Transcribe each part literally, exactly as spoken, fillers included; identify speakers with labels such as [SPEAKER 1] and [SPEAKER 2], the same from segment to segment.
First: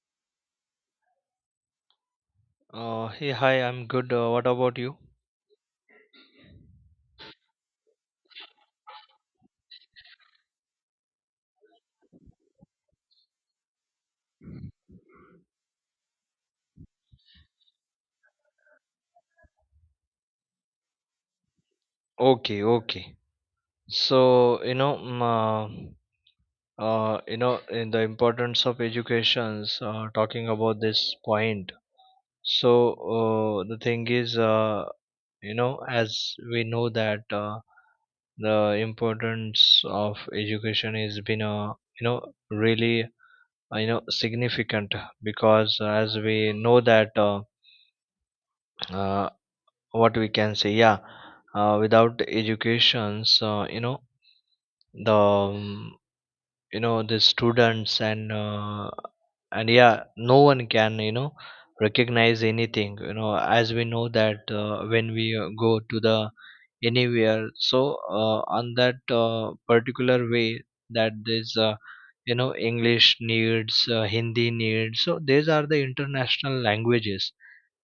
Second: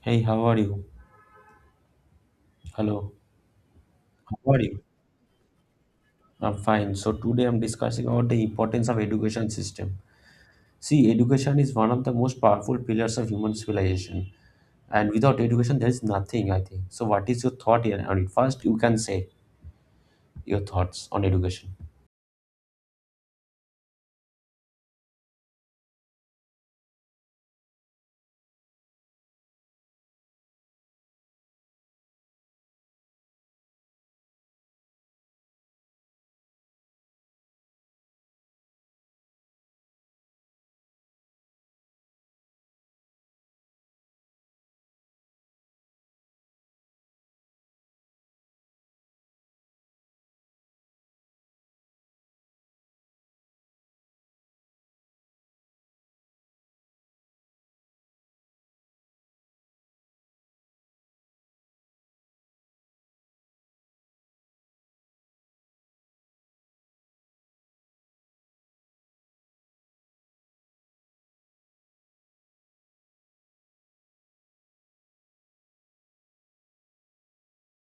[SPEAKER 1] Hey, how are you?
[SPEAKER 2] Uh,
[SPEAKER 1] Hello.
[SPEAKER 2] hey, hi, I'm good. Uh, what
[SPEAKER 1] How are
[SPEAKER 2] about
[SPEAKER 1] you?
[SPEAKER 2] you?
[SPEAKER 1] I'm fine. So today I'm discussing about the importance of education system. See, education is one of the most powerful pillars of human civilization, and without education, there is nothing, I think. So what is your thought here on it? First, you can say your thoughts on education.
[SPEAKER 2] Okay, okay. So, you know, mm, uh, uh, you know, in the importance of educations, uh, talking about this point. So, uh, the thing is, uh, you know, as we know that uh, the importance of education has been, uh, you know, really, uh, you know, significant because uh, as we know that uh, uh, what we can say, yeah, uh, without educations, uh, you know the um, you know the students and uh, and yeah, no one can, you know recognize anything, you know as we know that uh, when we uh, go to the anywhere, so uh, on that uh, particular way that this uh, you know english needs, uh, hindi needs, so these are the international languages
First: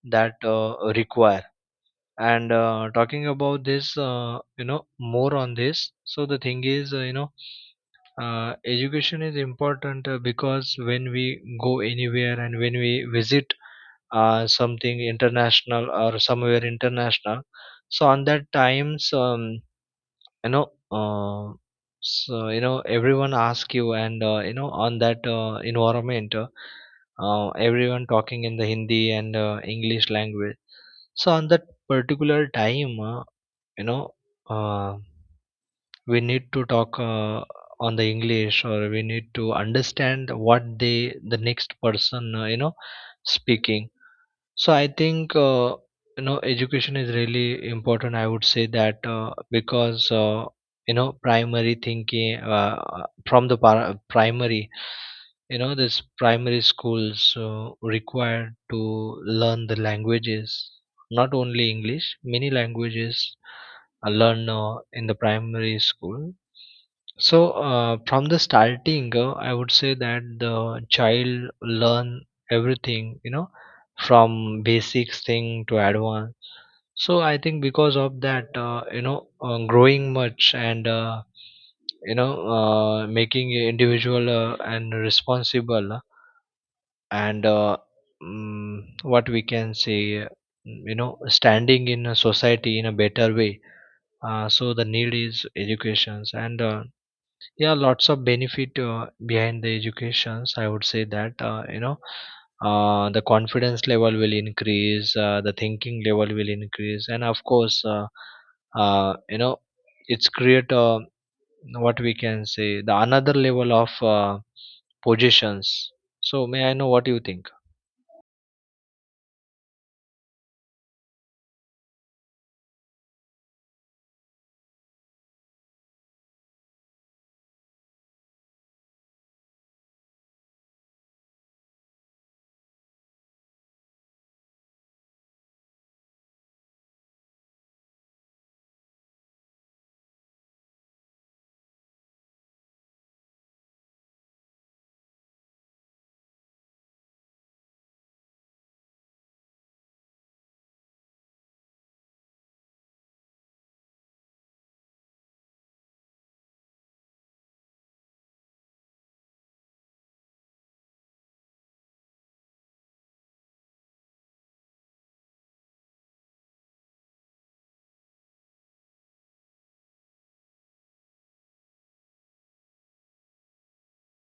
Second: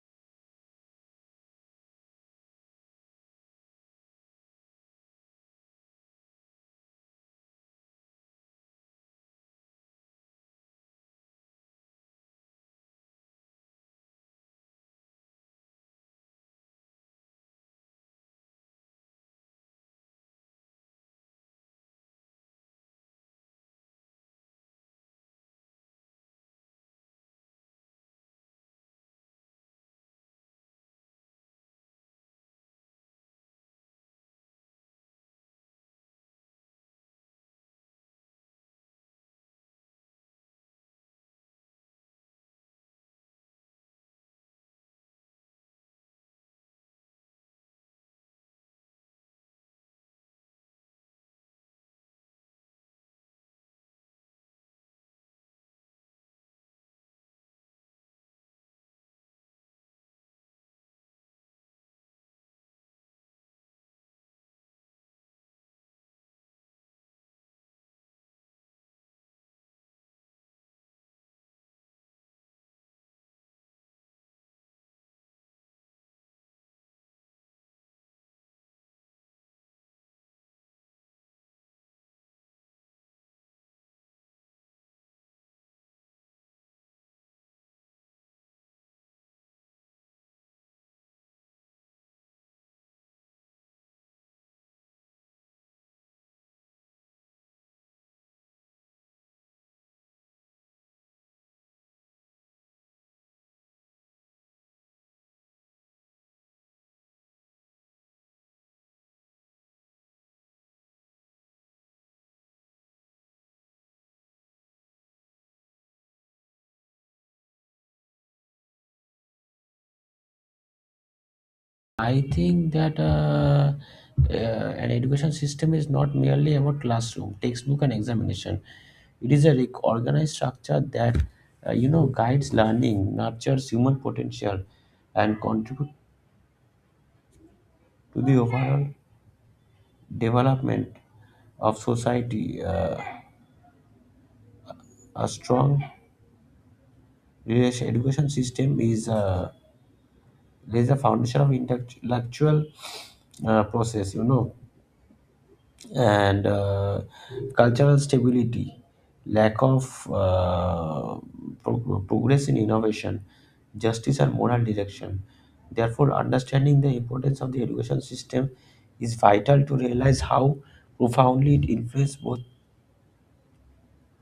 [SPEAKER 2] that uh, require. And uh, talking about this, uh, you know more on this, so the thing is, uh, you know uh, education is important, uh, because when we go anywhere and when we visit uh, something international or somewhere international, so on that times, um, you know uh, so, you know everyone ask you and, uh, you know on that uh, environment, uh, uh, everyone talking in the hindi and uh, english language. So on that particular time, uh, you know uh, we need to talk uh, on the english, or we need to understand what they, the next person, uh, you know speaking. So I think, uh, you know education is really important. I would say that, uh, because uh, you know primary thinking, uh, uh, from the par- primary, you know this primary schools uh, required to learn the languages, not only English. Many languages are learned uh, in the primary school. So uh, from the starting, uh, I would say that the child learn everything. You know, from basics thing to advanced. So I think because of that, uh, you know uh, growing much and, uh, you know uh, making a individual uh, and responsible, and uh, mm, what we can say, mm, you know standing in a society in a better way. Uh, so the need is educations, and uh, yeah, lots of benefit uh, behind the educations, I would say that, uh, you know uh, the confidence level will increase, uh, the thinking level will increase, and of course, uh, uh, you know it's create, uh, what we can say, the another level of uh, positions. So may I know what you think?
[SPEAKER 1] I think that uh, uh, an education system is not merely about classroom, textbook, and examination. It is a rec- organized structure that uh, you know guides learning, nurtures human potential, and contributes to the overall development of society. Uh, a strong relation- education system is uh, lays a foundation of intellectual uh, process, you know, and uh, cultural stability, lack of uh, pro- progress in innovation, justice and moral direction. Therefore, understanding the importance of the education system is vital to realize how profoundly it influences both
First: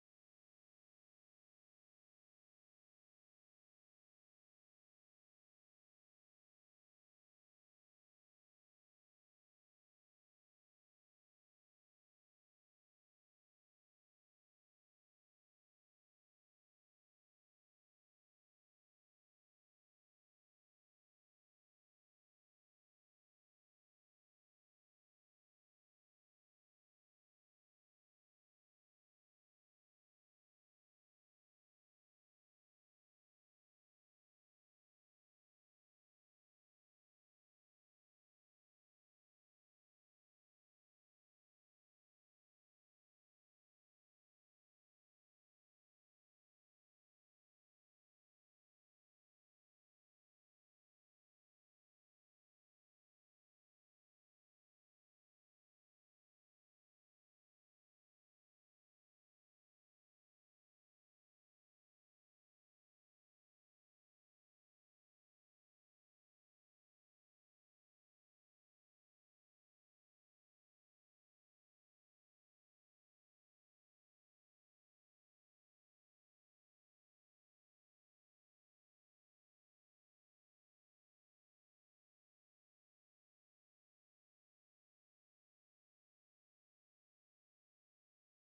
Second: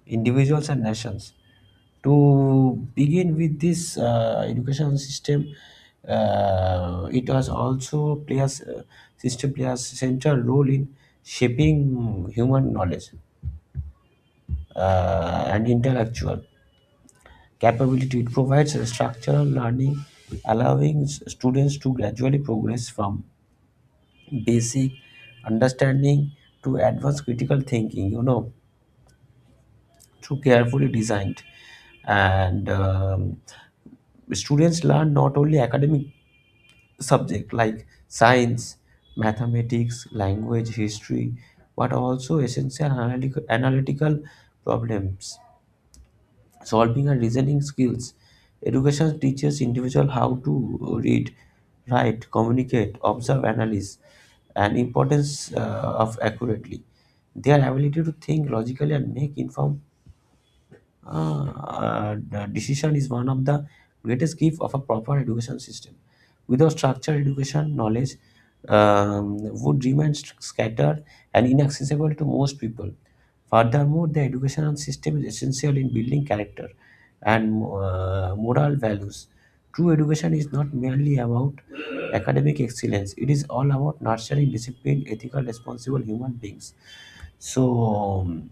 [SPEAKER 1] individuals and nations. To begin with this uh, education system, uh, it has also players uh, system players central role in shaping human knowledge uh, and intellectual capability. It provides a structural learning, allowing s- students to gradually progress from basic understanding to advanced critical thinking. You know, through carefully designed and um, students learn not only academic subject like science, mathematics, language, history, but also essential analytic- analytical problems solving and reasoning skills. Education teaches individual how to read, write, communicate, observe, analyze, and importance uh, of accurately their ability to think logically and make informed uh, uh, the decision is one of the greatest gift of a proper education system. Without structured education, knowledge um, would remain st- scattered and inaccessible to most people. Furthermore, the educational system is essential in building character and uh, moral values. True education is not merely about academic excellence, it is all about nurturing disciplined, ethical, responsible human beings. So, um,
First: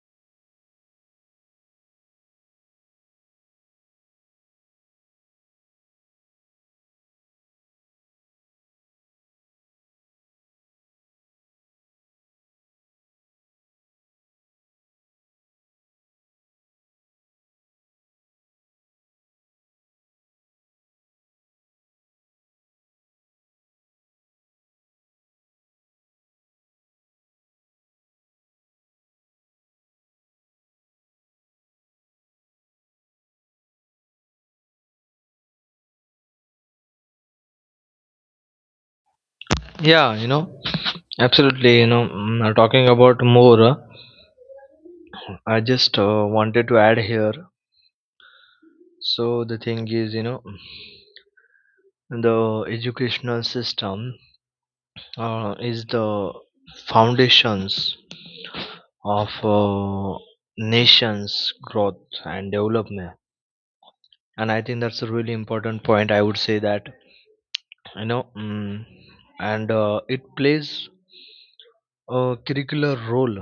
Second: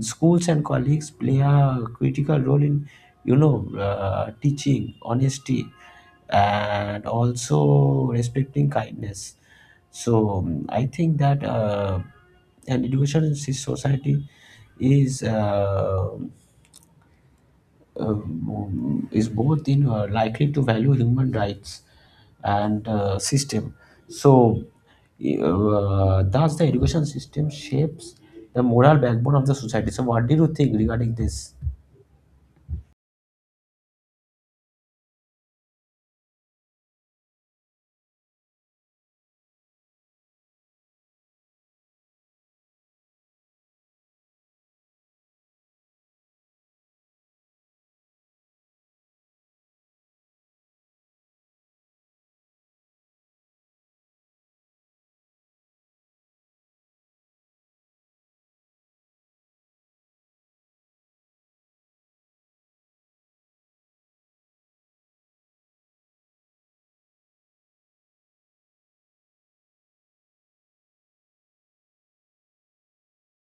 [SPEAKER 1] schools and colleagues play a critical role in, you know, uh, teaching honesty and also respecting kindness. So, um, I think that uh, an education society is. Uh, um, is both in uh, likely to value human rights and uh, system. So, uh, thus the education system shapes the moral backbone of the society. So what do you think regarding this?
[SPEAKER 2] Yeah, you know, absolutely. You know mm, uh, talking about more, uh, I just uh, wanted to add here, so the thing is, you know, the educational system uh, is the foundations of uh, nations growth and development. And I think that's a really important point, I would say that. you know mm, and uh, it plays a curricular role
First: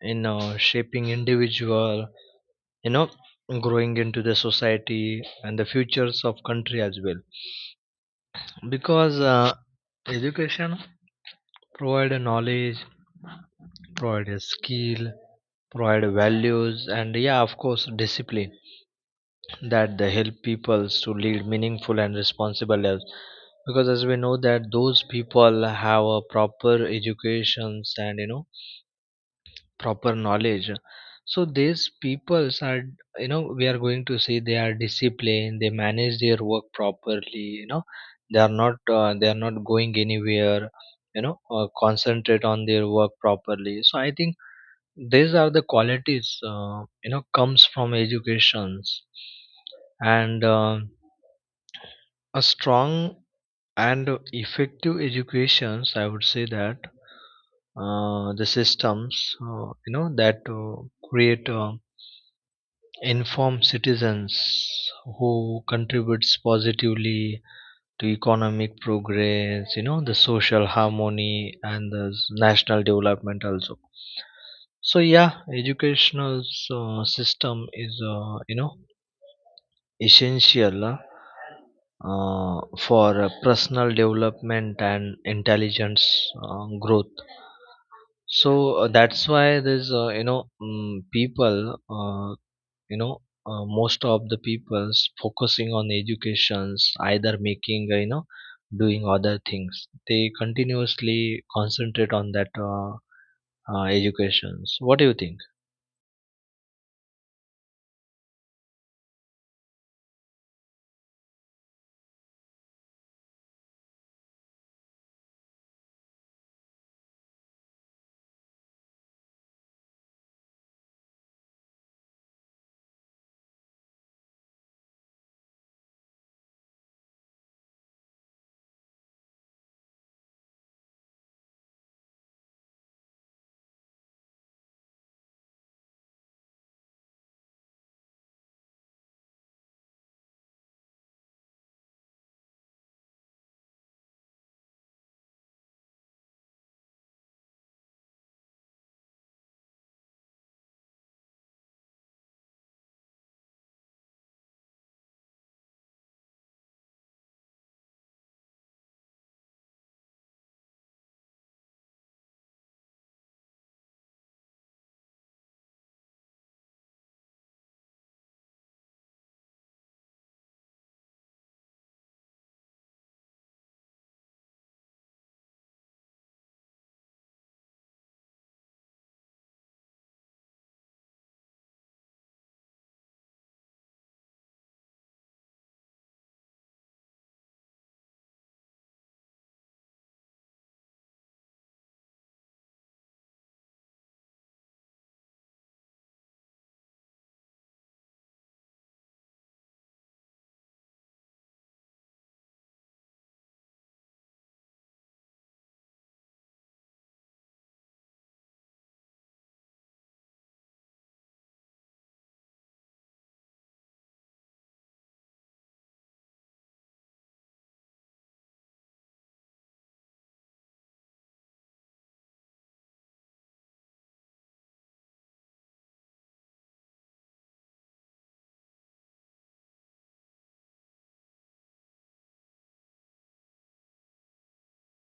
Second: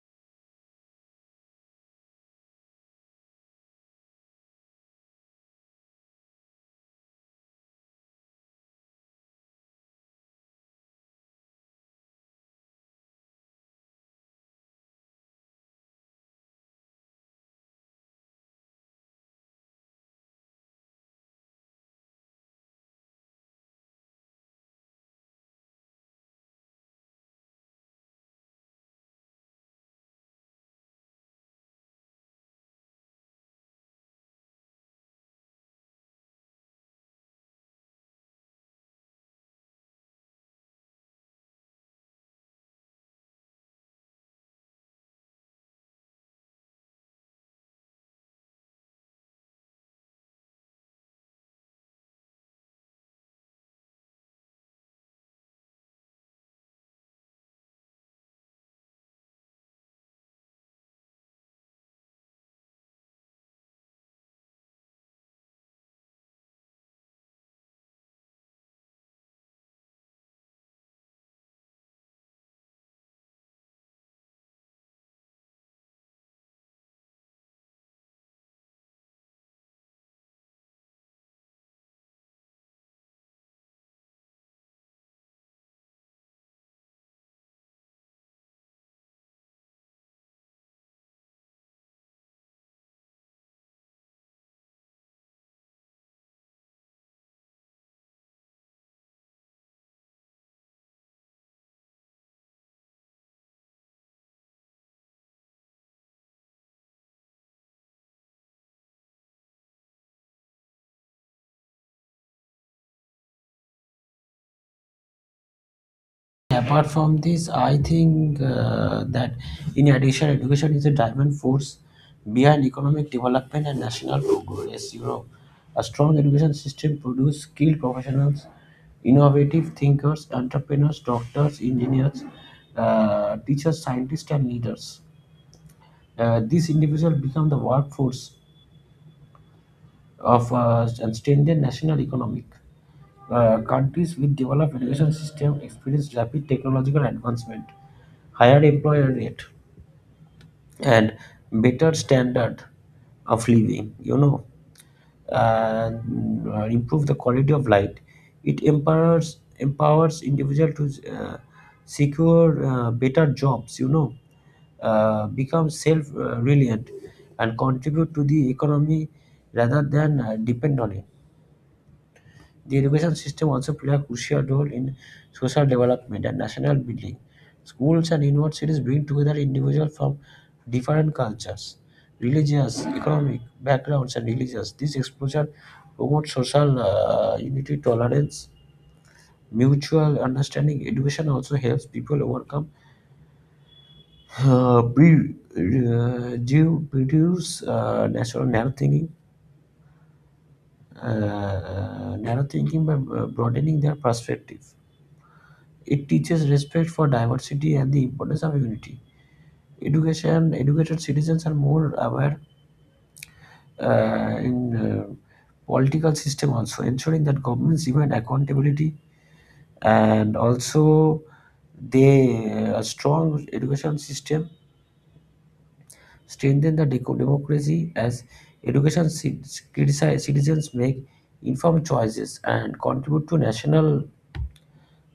[SPEAKER 2] in uh, shaping individual, you know, growing into the society and the futures of country as well. Because uh, education provide a knowledge, provide a skill, provide values, and yeah, of course, discipline, that they help peoples to lead meaningful and responsible lives. Because as we know that those people have a proper educations, and, you know, proper knowledge. So these peoples are, you know, we are going to see, they are disciplined, they manage their work properly, you know. They are not, uh, they are not going anywhere, you know, uh, concentrate on their work properly. So I think these are the qualities, uh, you know comes from educations. And uh, a strong and effective educations, I would say that uh, the systems, uh, you know, that uh, create uh, informed citizens, who contributes positively to economic progress, you know, the social harmony, and the s- national development also. So yeah, educational uh, system is, uh, you know essential, uh, uh, for uh, personal development and intelligence uh, growth. So uh, that's why there's, uh, you know um, people, uh, you know uh, most of the people's focusing on educations, either making, uh, you know doing other things, they continuously concentrate on that, uh, uh, educations. What do you think?
[SPEAKER 1] Apart from this, I think uh, that in addition, education is a driving force behind economic development and national progress. You know, a strong education system produces skilled professionals, innovative thinkers, entrepreneurs, doctors, engineers, uh, teachers, scientists, and leaders. Uh, these individuals become the workforce of uh, strengthened national economic. Uh, countries with developed education system experience rapid technological advancement, higher employer rate, and better standard of living, you know, and uh, improve the quality of life. It empowers empowers individual to uh, secure uh, better jobs, you know, uh, become self uh, reliant and contribute to the economy rather than uh, depend on it. The education system also plays a crucial role in social development and national building. Schools and universities bring together individuals from different cultures, religious, economic backgrounds, and religions. This exposure promotes social uh, unity, tolerance, mutual understanding. Education also helps people overcome uh, pre- uh, due reduce uh, natural narrow thinking, uh, narrow thinking by uh, broadening their perspective. It teaches respect for diversity and the importance of unity. Education, educated citizens are more aware uh, in uh, political system also, ensuring that governments demand accountability and also they uh, a strong education system strengthen the deco- democracy as education ci- critici- citizens make informed choices and contribute to national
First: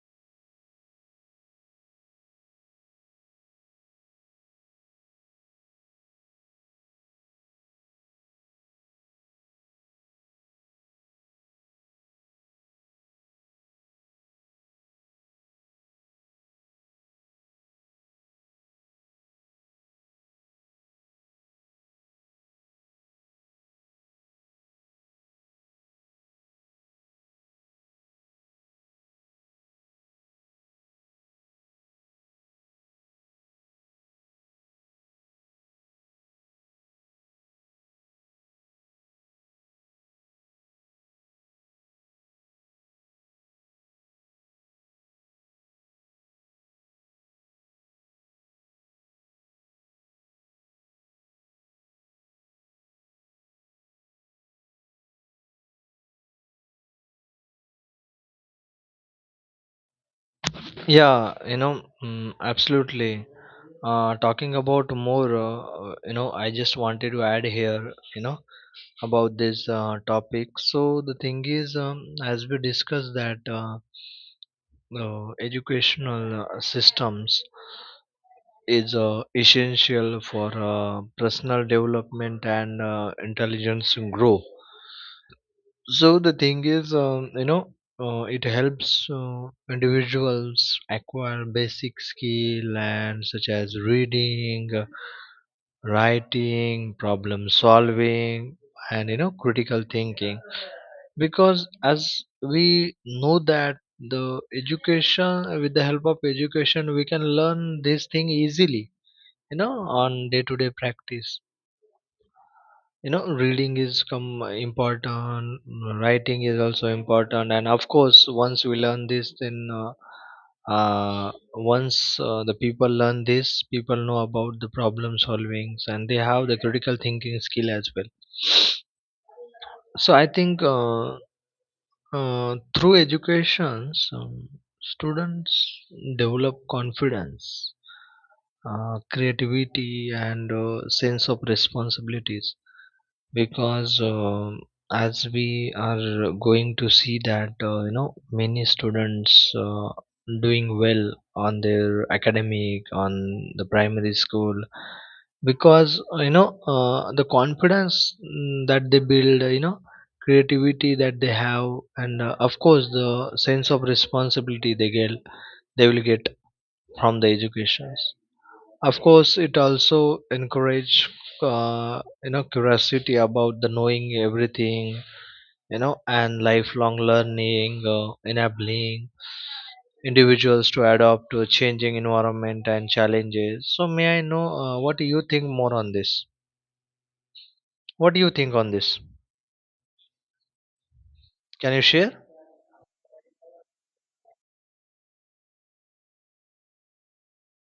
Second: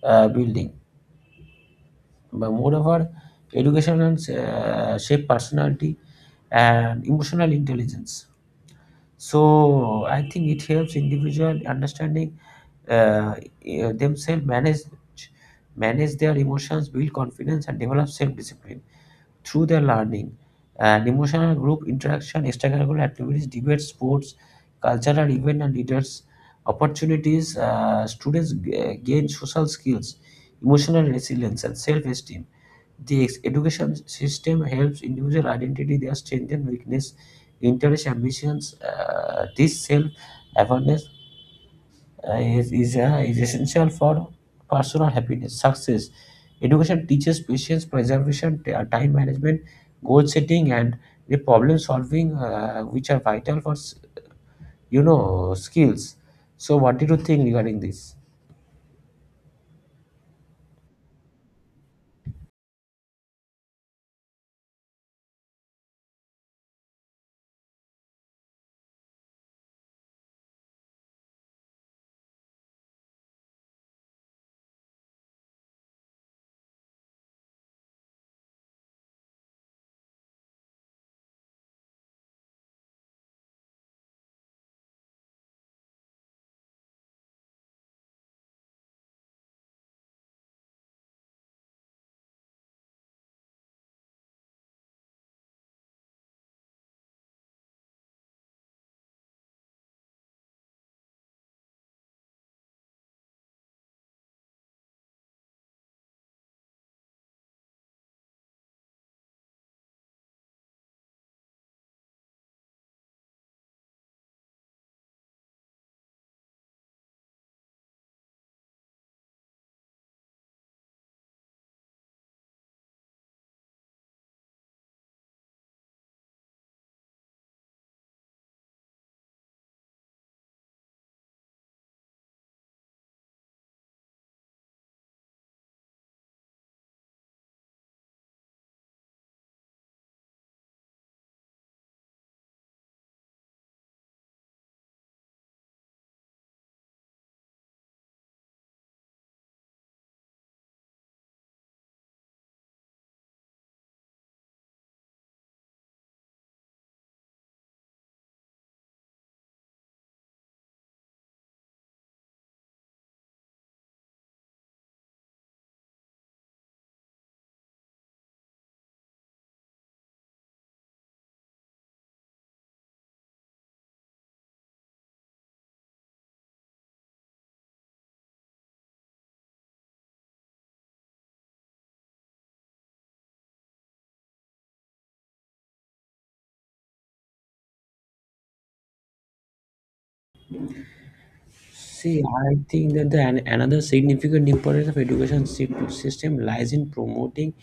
[SPEAKER 1] uh, building. But moreover, education and uh, shape personality and emotional intelligence. So I think it helps individual understanding uh, eh, themselves, manage manage their emotions, build confidence, and develop self discipline through their learning. And emotional group interaction, extracurricular activities, debates, sports, cultural event, and leaders opportunities. Uh, students g- gain social skills, emotional resilience, and self-esteem. The education system helps individual identity their strength and weakness, interests, ambitions. Uh, this self-awareness uh, is, is, uh, is essential for personal happiness, success. Education teaches patience, preservation, t- uh, time management, goal setting, and the problem solving, uh, which are vital for s- you know skills. So, what did you think regarding this?
[SPEAKER 2] Yeah, you know, mm, absolutely. Uh, talking about more, uh, uh, you know I just wanted to add here, you know, about this uh, topic. So the thing is, um, as we discussed that, uh, uh, educational uh, systems is uh, essential for uh, personal development and uh, intelligence grow. So the thing is, um, you know uh, it helps uh, individuals acquire basic skill and, such as reading, uh, writing, problem solving, and, you know, critical thinking. Because as we know that the education, with the help of education, we can learn this thing easily, you know, on day to day practice. You know, reading is come important, writing is also important, and of course, once we learn this, then, uh, uh, once uh, the people learn this, people know about the problem solvings and they have the critical thinking skill as well. So I think, uh, Uh, through education, um, students develop confidence, uh, creativity, and uh, sense of responsibilities. Because um as we are going to see that, uh, you know many students uh, doing well on their academic, on the primary school. Because, uh, you know uh, the confidence, mm, that they build, uh, you know creativity that they have, and uh, of course, the sense of responsibility they get, they will get from the education. Of course, it also encourage, uh, you know, curiosity about the knowing everything, you know, and lifelong learning, uh, enabling individuals to adapt to a changing environment and challenges. So, may I know uh, what do you think more on this? What do you think on this? Can you share?
[SPEAKER 1] See, I think that the, an- another significant importance of education sy- system lies in promoting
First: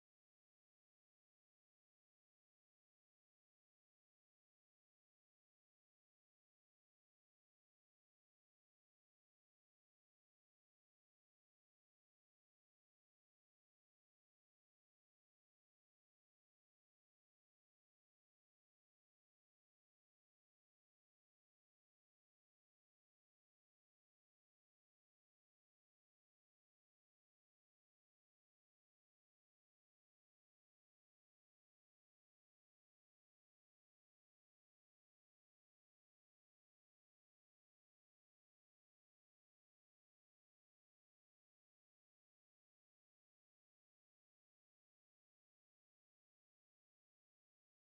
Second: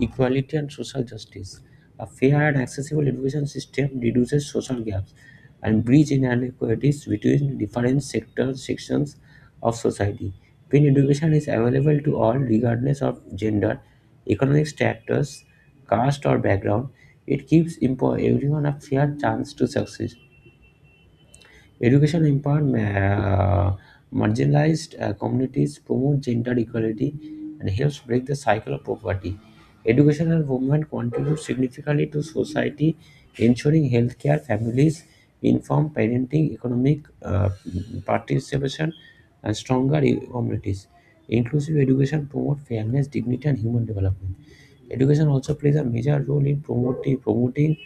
[SPEAKER 1] equality and social justice. A fair and accessible education system reduces social gaps and bridge inequalities between different sectors sections of society. When education is available to all, regardless of gender, economic status, caste, or background, it gives impo- everyone a fair chance to succeed. Education empowered ma- marginalized uh, communities, promote gender equality, and helps break the cycle of poverty. Educational movement contributes significantly to society, ensuring healthcare, families, informed parenting, economic uh, participation, and stronger e- communities. Inclusive education promotes fairness, dignity, and human development. Education also plays a major role in promoting, promoting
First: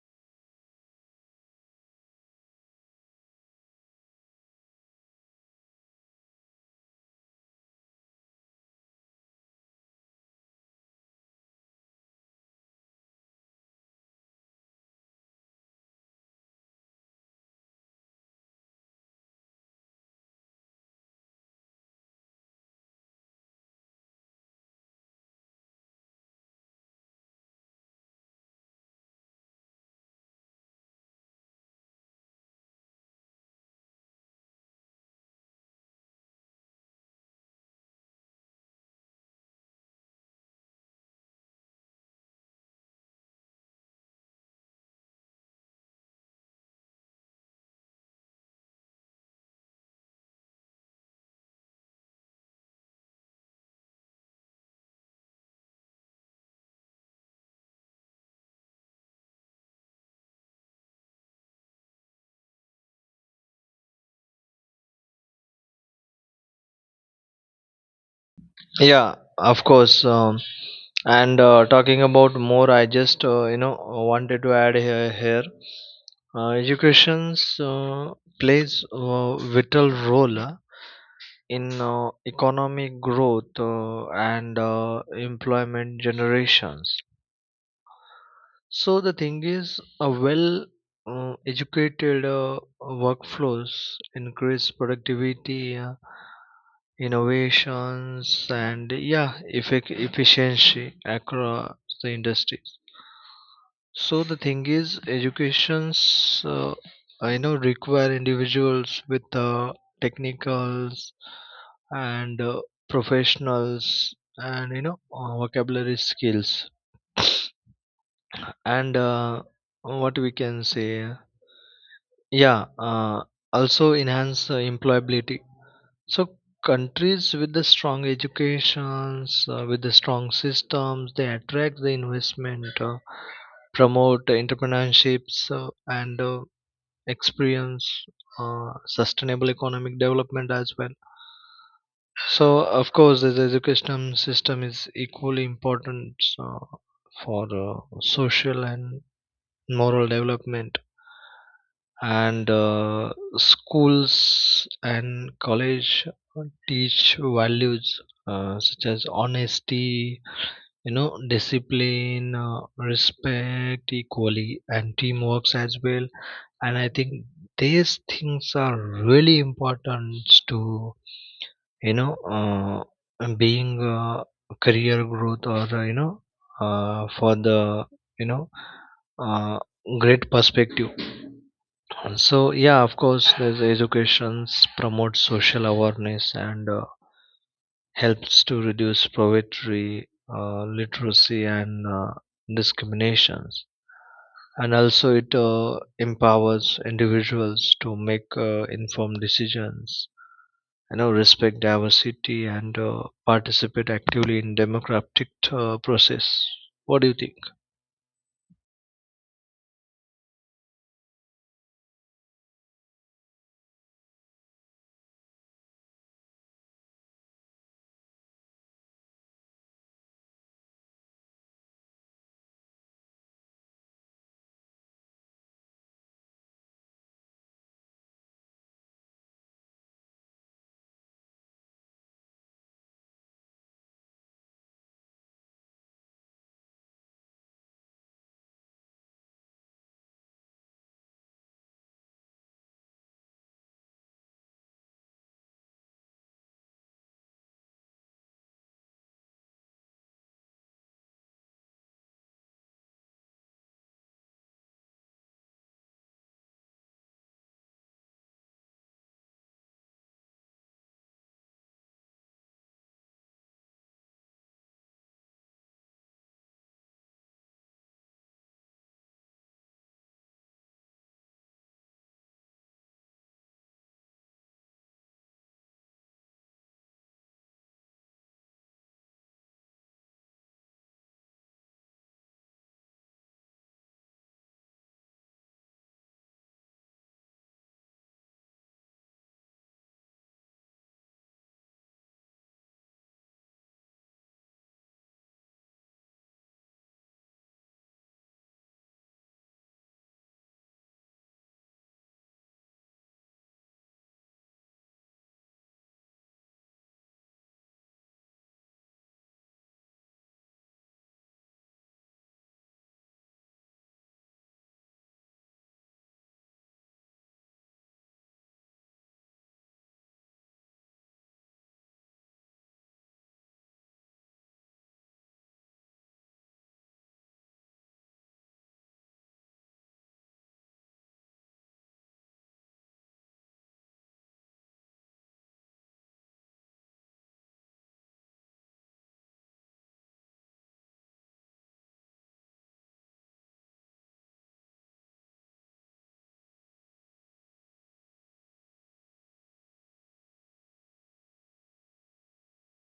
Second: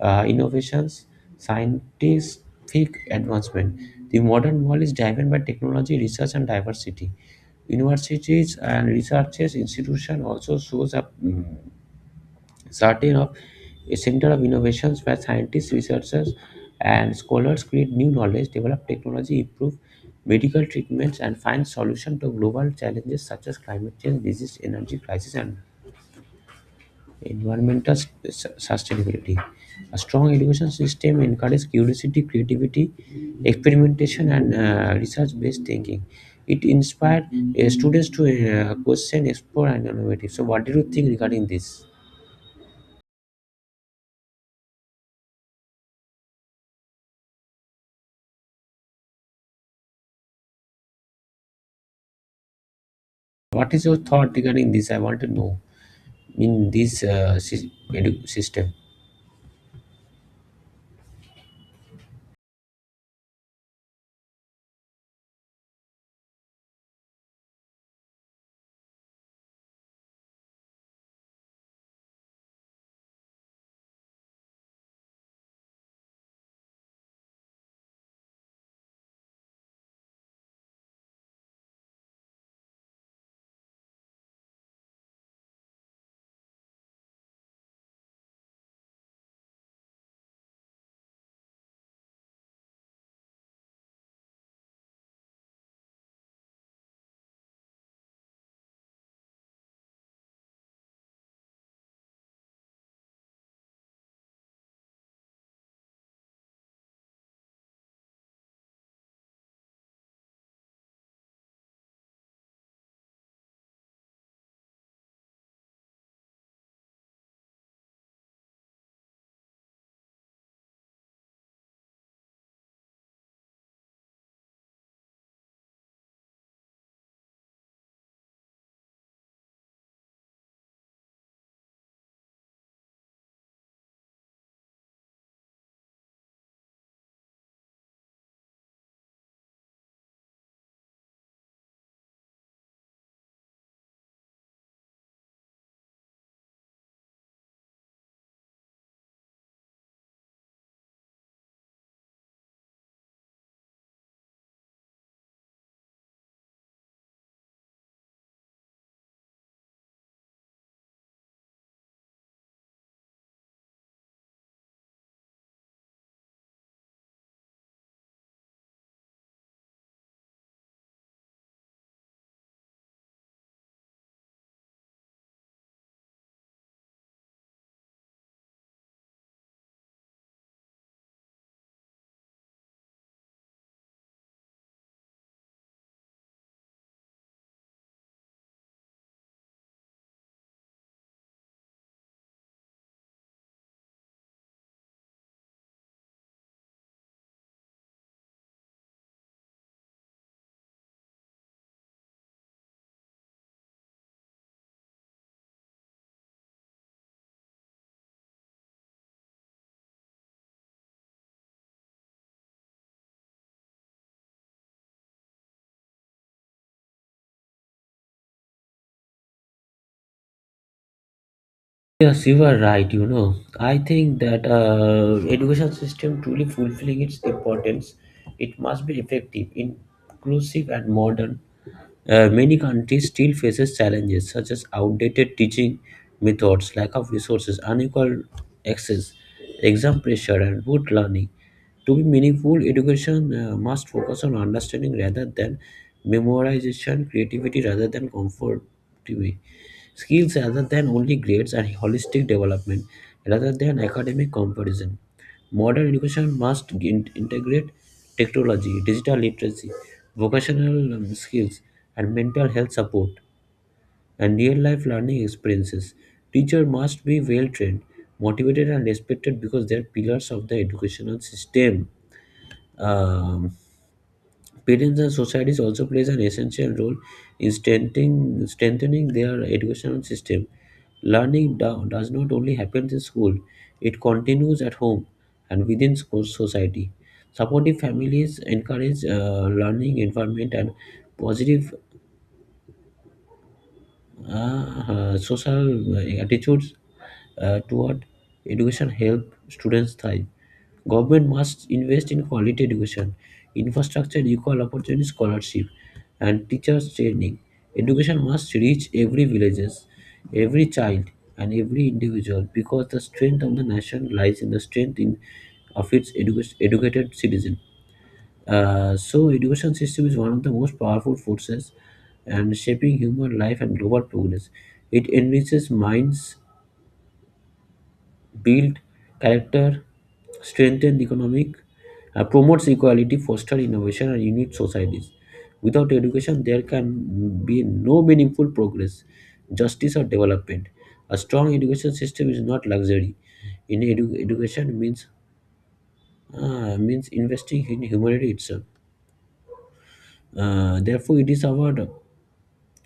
[SPEAKER 1] uh, innovations, scientific advancement. The modern world is driven by technology, research, and diversity. Universities and research institutions also shows a mm, certain of a center of innovations where scientists, researchers, and scholars create new knowledge, develop technology, improve medical treatments, and find solutions to global challenges such as climate change, disease, energy crisis, and environmental s- sustainability. A strong education system encourages curiosity, creativity, experimentation, and uh, research based thinking. It inspires uh, students to uh, question, explore, and innovate. So, what do you think regarding this? What is your thought regarding this? I want to know in this uh, sys- edu- system.
[SPEAKER 2] Yeah, of course. Um, And uh, talking about more, I just, uh, you know wanted to add here, here uh, educations uh, plays a vital role uh, in uh, economic growth, uh, and uh, employment generations. So the thing is, a well uh, educated uh, workflows increase productivity, uh, innovations, and yeah, effect efficiency across the industries. So the thing is, educations, uh, I know, require individuals with uh, technicals and uh, professionals, and you know, uh, vocabulary skills, and, uh, what we can say, yeah, uh, also enhance uh, employability. So countries with the strong educations, uh, with the strong systems, they attract the investment, uh, promote entrepreneurships, uh, and uh, experience uh, sustainable economic development as well. So of course, the education system is equally important, uh, for uh, social and moral development. And uh, schools and college teach values uh, such as honesty, you know, discipline, uh, respect, equality, and teamworks as well. And I think these things are really important to, you know uh, being, uh, career growth, or, uh, you know uh, for the, you know uh, great perspective. So yeah, of course, there's education promotes social awareness, and uh, helps to reduce poverty, uh, literacy, and uh, discriminations. And also, it uh, empowers individuals to make uh, informed decisions. You know, respect diversity and uh, participate actively in democratic uh, process. What do you think?
[SPEAKER 1] Yes, you are right. You know, I think that uh, education system truly fulfilling its importance. It must be effective, inclusive, and modern. Uh, many countries still faces challenges such as outdated teaching methods, lack of resources, unequal access, exam pressure, and rote learning. To be meaningful, education uh, must focus on understanding rather than memorization, creativity rather than comfort. To me. Skills rather than only grades and holistic development rather than academic competition. Modern education must in- integrate technology, digital literacy, vocational um, skills, and mental health support and real life learning experiences. Teachers must be well trained, motivated, and respected because they are pillars of the educational system. Um, parents and societies also plays an essential role in strengthening, strengthening their educational system. Learning do- does not only happen in school, it continues at home and within school society. Supportive families encourage uh, learning environment and positive uh, uh, social uh, attitudes uh, toward education help students thrive. Government must invest in quality education, infrastructure, equal opportunity scholarship, and teachers training. Education must reach every villages, every child, and every individual because the strength of the nation lies in the strength in, of its edu- educated citizen. Uh, so education system is one of the most powerful forces and shaping human life and global progress. It enriches minds, build character, strengthen economic, uh, promotes equality, foster innovation, and unite societies. Without education, there can be no meaningful progress, justice, or development. A strong education system is not luxury. In edu- education means uh, means investing in humanity itself. Uh, therefore, it is our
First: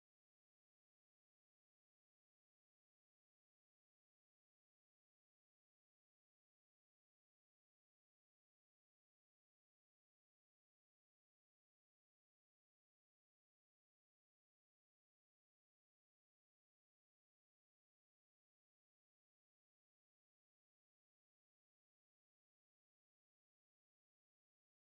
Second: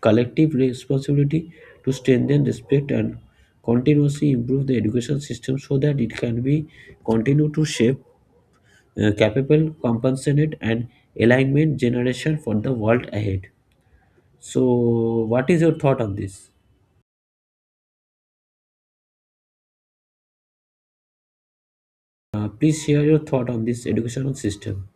[SPEAKER 1] collective responsibility to strengthen respect and continuously improve the education system so that it can be continue to shape uh, capable, compassionate, and alignment generation for the world ahead. So, what is your thought on this? Uh, please share your thought on this educational system.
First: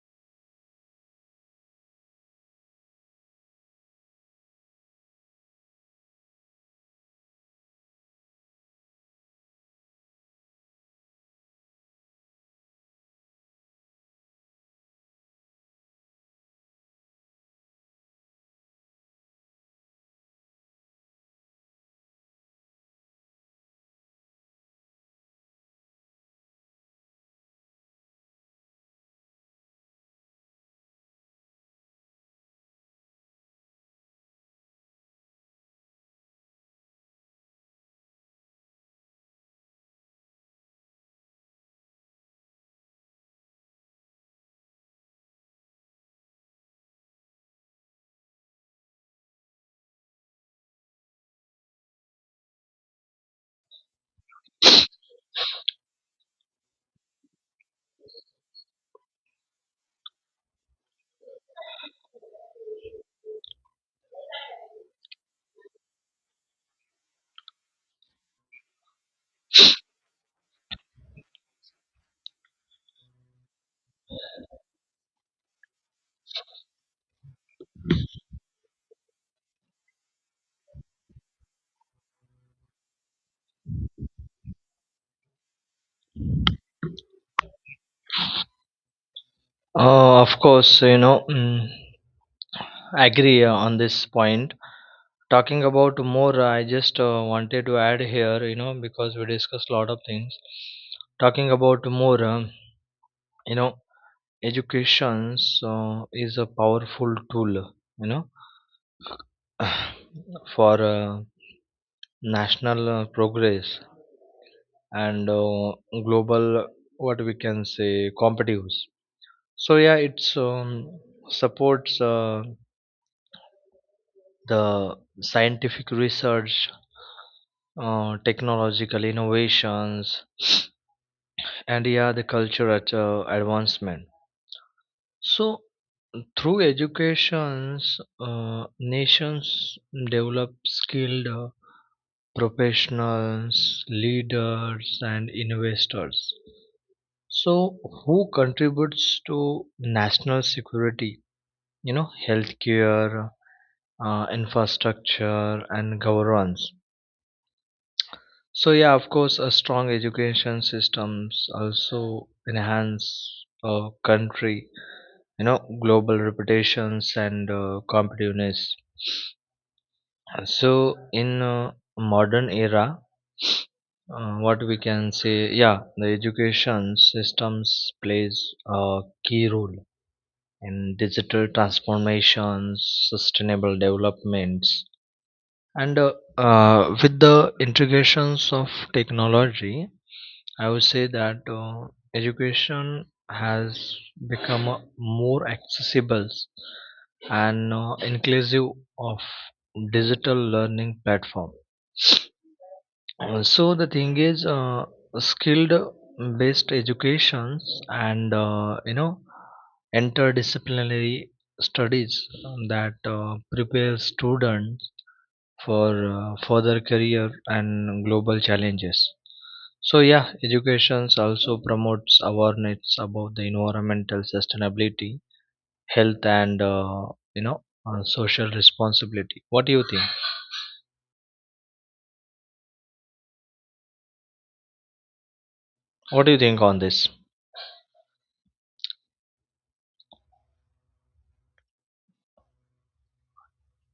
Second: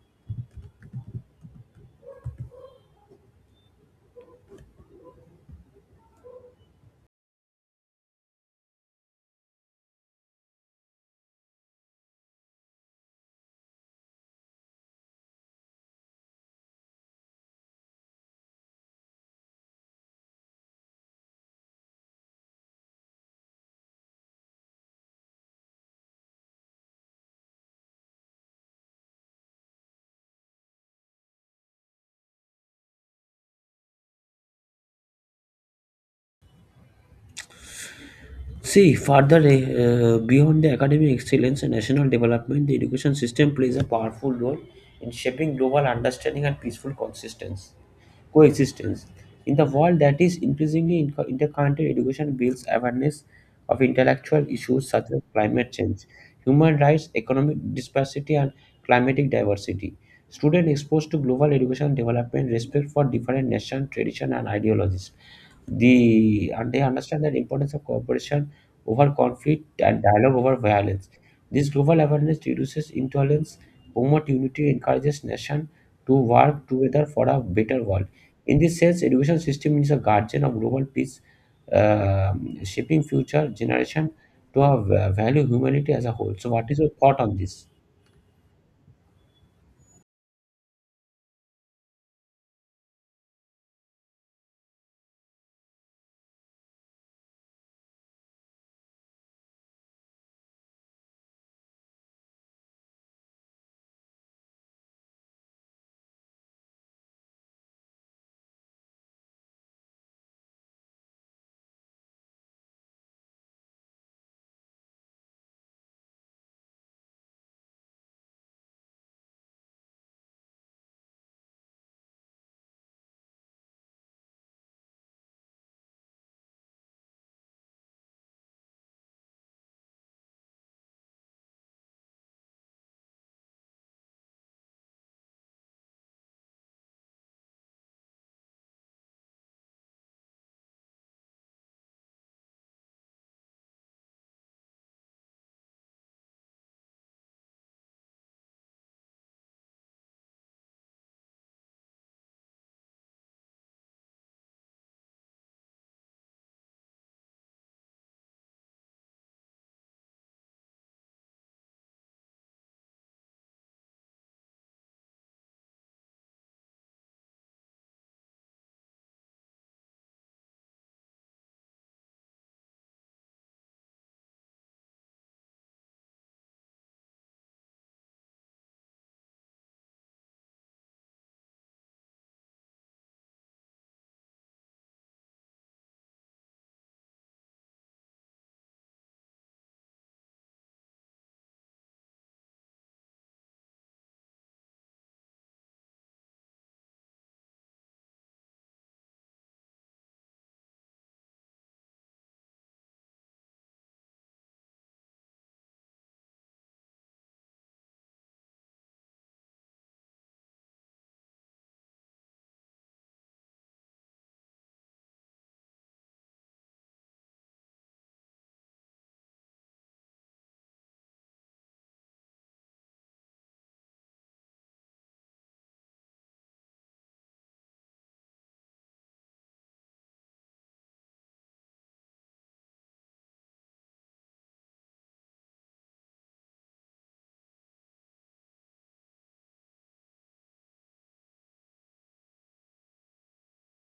[SPEAKER 1] See, further uh, beyond the academic excellence and national development, the education system plays a powerful role in shaping global understanding and peaceful consistence, coexistence. In the world that is increasingly in- interconnected, education builds awareness of intellectual issues such as climate change, human rights, economic disparity, and climatic diversity. Students exposed to global education development respect for different nations, tradition, and ideologies the and they understand the importance of cooperation over conflict and dialogue over violence. This global awareness reduces intolerance, promotes unity, encourages nations to work together for a better world. In this sense, education system is a guardian of global peace, um shaping future generation to have, uh, value humanity as a whole. So, what is your thought on this?
[SPEAKER 2] Uh, of course, you know. Mm, agree uh, on this point. Talking about more, uh, I just uh, wanted to add here, you know, because we discussed a lot of things. Talking about more, um, you know education uh, is a powerful tool, you know, for uh, national uh, progress, and uh, global, what we can say, competitiveness. So yeah, it's, um, supports uh, the scientific research, uh, technological innovations, and yeah, the cultural uh, advancement. So through educations, uh, nations develop skilled uh, professionals, leaders, and investors. So, who contributes to national security, you know, healthcare, uh, infrastructure, and governance. So yeah, of course, a strong education systems also enhance a country, you know, global reputations and uh, competitiveness. So in uh, modern era, uh, what we can say, yeah, the education systems plays a key role in digital transformations, sustainable developments, and, uh, uh, with the integrations of technology, I would say that uh, education has become uh, more accessible and uh, inclusive of digital learning platform. Uh, So the thing is, uh, skilled based educations, and, uh, you know, interdisciplinary studies, um, that uh, prepare students for uh, further career and global challenges. So yeah, education also promotes awareness about the environmental sustainability, health, and, uh, you know uh, social responsibility. What do you think? What do you think on this?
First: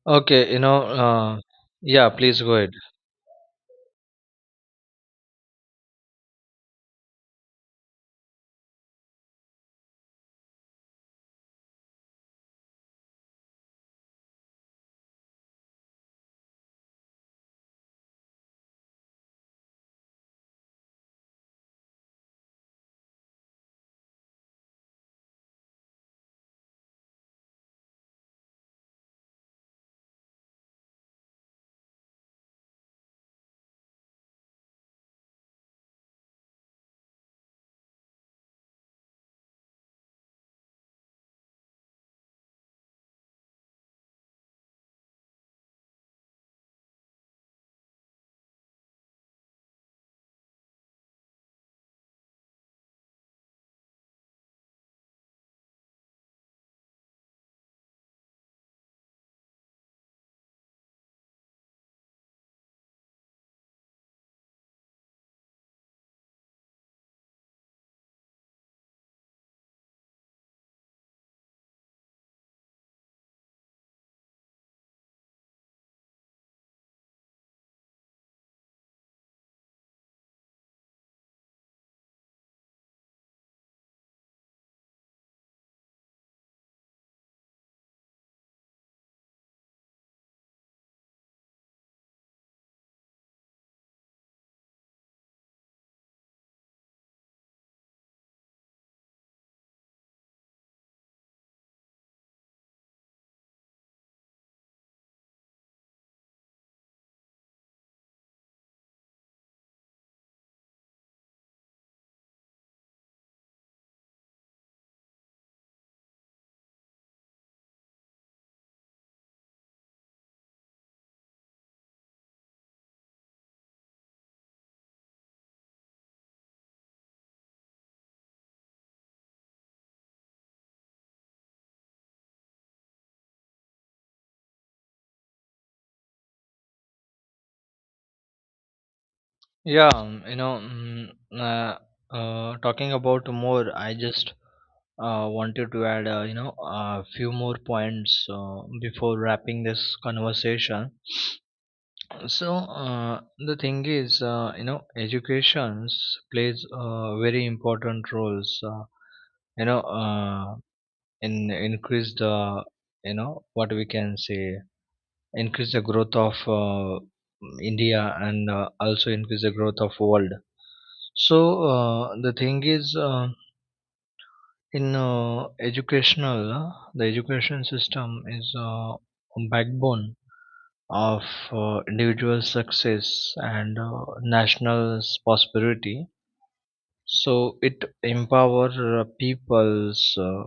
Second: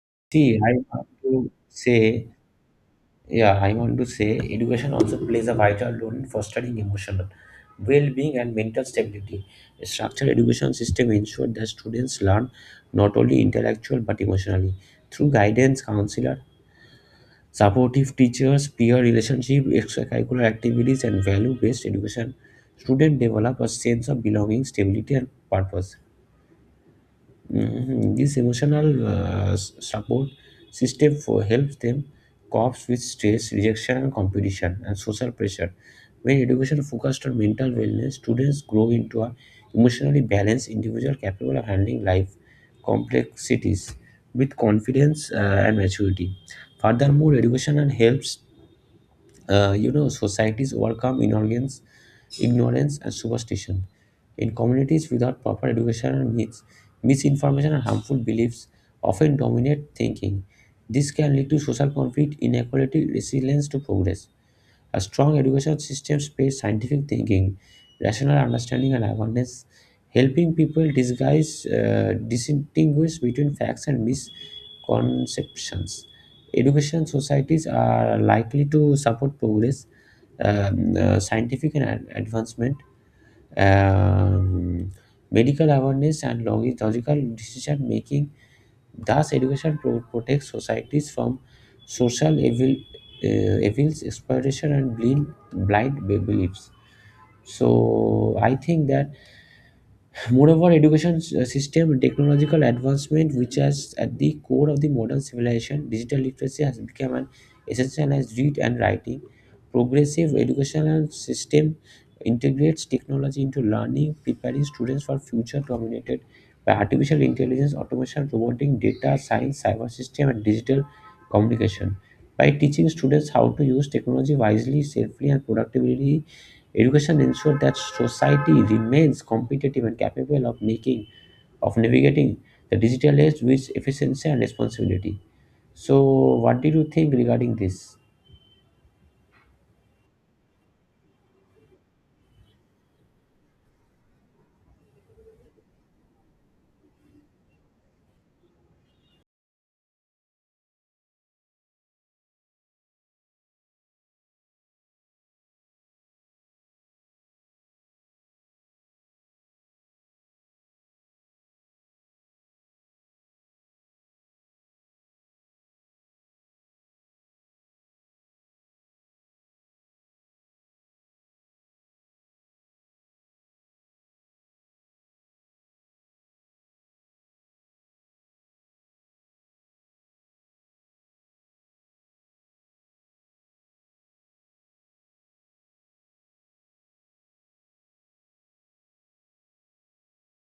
[SPEAKER 2] Okay,
[SPEAKER 1] See,
[SPEAKER 2] you
[SPEAKER 1] I
[SPEAKER 2] know,
[SPEAKER 1] want
[SPEAKER 2] uh,
[SPEAKER 1] to
[SPEAKER 2] yeah,
[SPEAKER 1] say.
[SPEAKER 2] please go ahead.
[SPEAKER 1] Yeah, I want to say education also plays a vital role in fostering emotional well-being and mental stability. A structured education system ensures that students learn not only intellectual but emotionally through guidance, counselor, supportive teachers, peer relationship, extracurricular activities, and value-based education. Students develop a sense of belonging, stability, and purpose. Mhm. This emotional uh, s- support system for helps them cope with stress, rejection, and competition, and social pressure. When education focused on mental wellness, students grow into an emotionally balanced individual capable of handling life complexities with confidence uh, and maturity. Furthermore, education and helps uh, you know, societies overcome ignorance, ignorance and superstition. In communities without proper education and myths, misinformation and harmful beliefs often dominate thinking. This can lead to social conflict, inequality, resilience to progress. A strong education system pays scientific thinking, rational understanding, and awareness, helping people disguise, uh, distinguish between facts and misconceptions. Education societies are likely to support progress, um, uh, scientific and ad- advancement, um, medical awareness, and logi- logical decision making. Thus, education pro- protects societies from social evil, uh, evils, exploitation, and blind, blind be- beliefs. So, I think that moreover, education s- uh, system technological advancement, which is at the core of the modern civilization, digital literacy has become an essential as read and writing. Progressive educational system integrates technology into learning, preparing students for future dominated by artificial intelligence, automation, robotic data science, cyber system, and digital communication. By teaching students how to use technology wisely, safely, and productively, education ensures that society remains competitive and capable of making of navigating the digital age with efficiency and responsibility. So, what did you think regarding this?
[SPEAKER 2] Yeah, um, you know, mm, uh, uh, talking about more, I just uh, wanted to add, uh, you know, a few more points uh, before wrapping this conversation. So uh, the thing is, uh, you know, education plays uh, very important roles. Uh, you know, uh, in increase the, you know, what we can say, increase the growth of uh, India, and uh, also increase the growth of world. So uh, the thing is, uh, in uh, educational, uh, the education system is uh, backbone of uh, individual success and uh, national prosperity. So it empower uh, peoples uh,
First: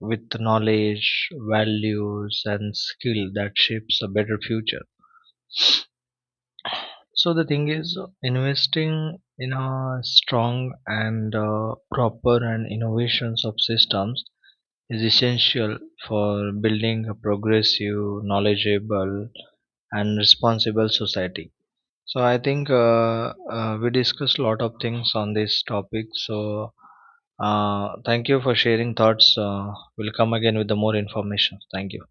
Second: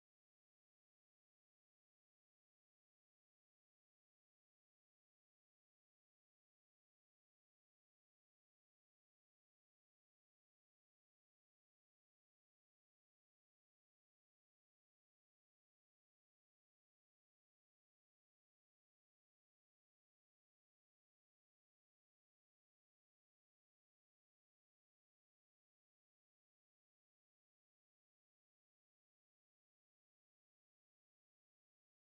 [SPEAKER 2] with knowledge, values, and skill that shapes a better future. So the thing is, uh, investing in a strong and uh, proper and innovations of systems is essential for building a progressive, knowledgeable, and responsible society. So I think, uh, uh, we discussed a lot of things on this topic. So uh, thank you for sharing thoughts. Uh, we'll come again with the more information. Thank you.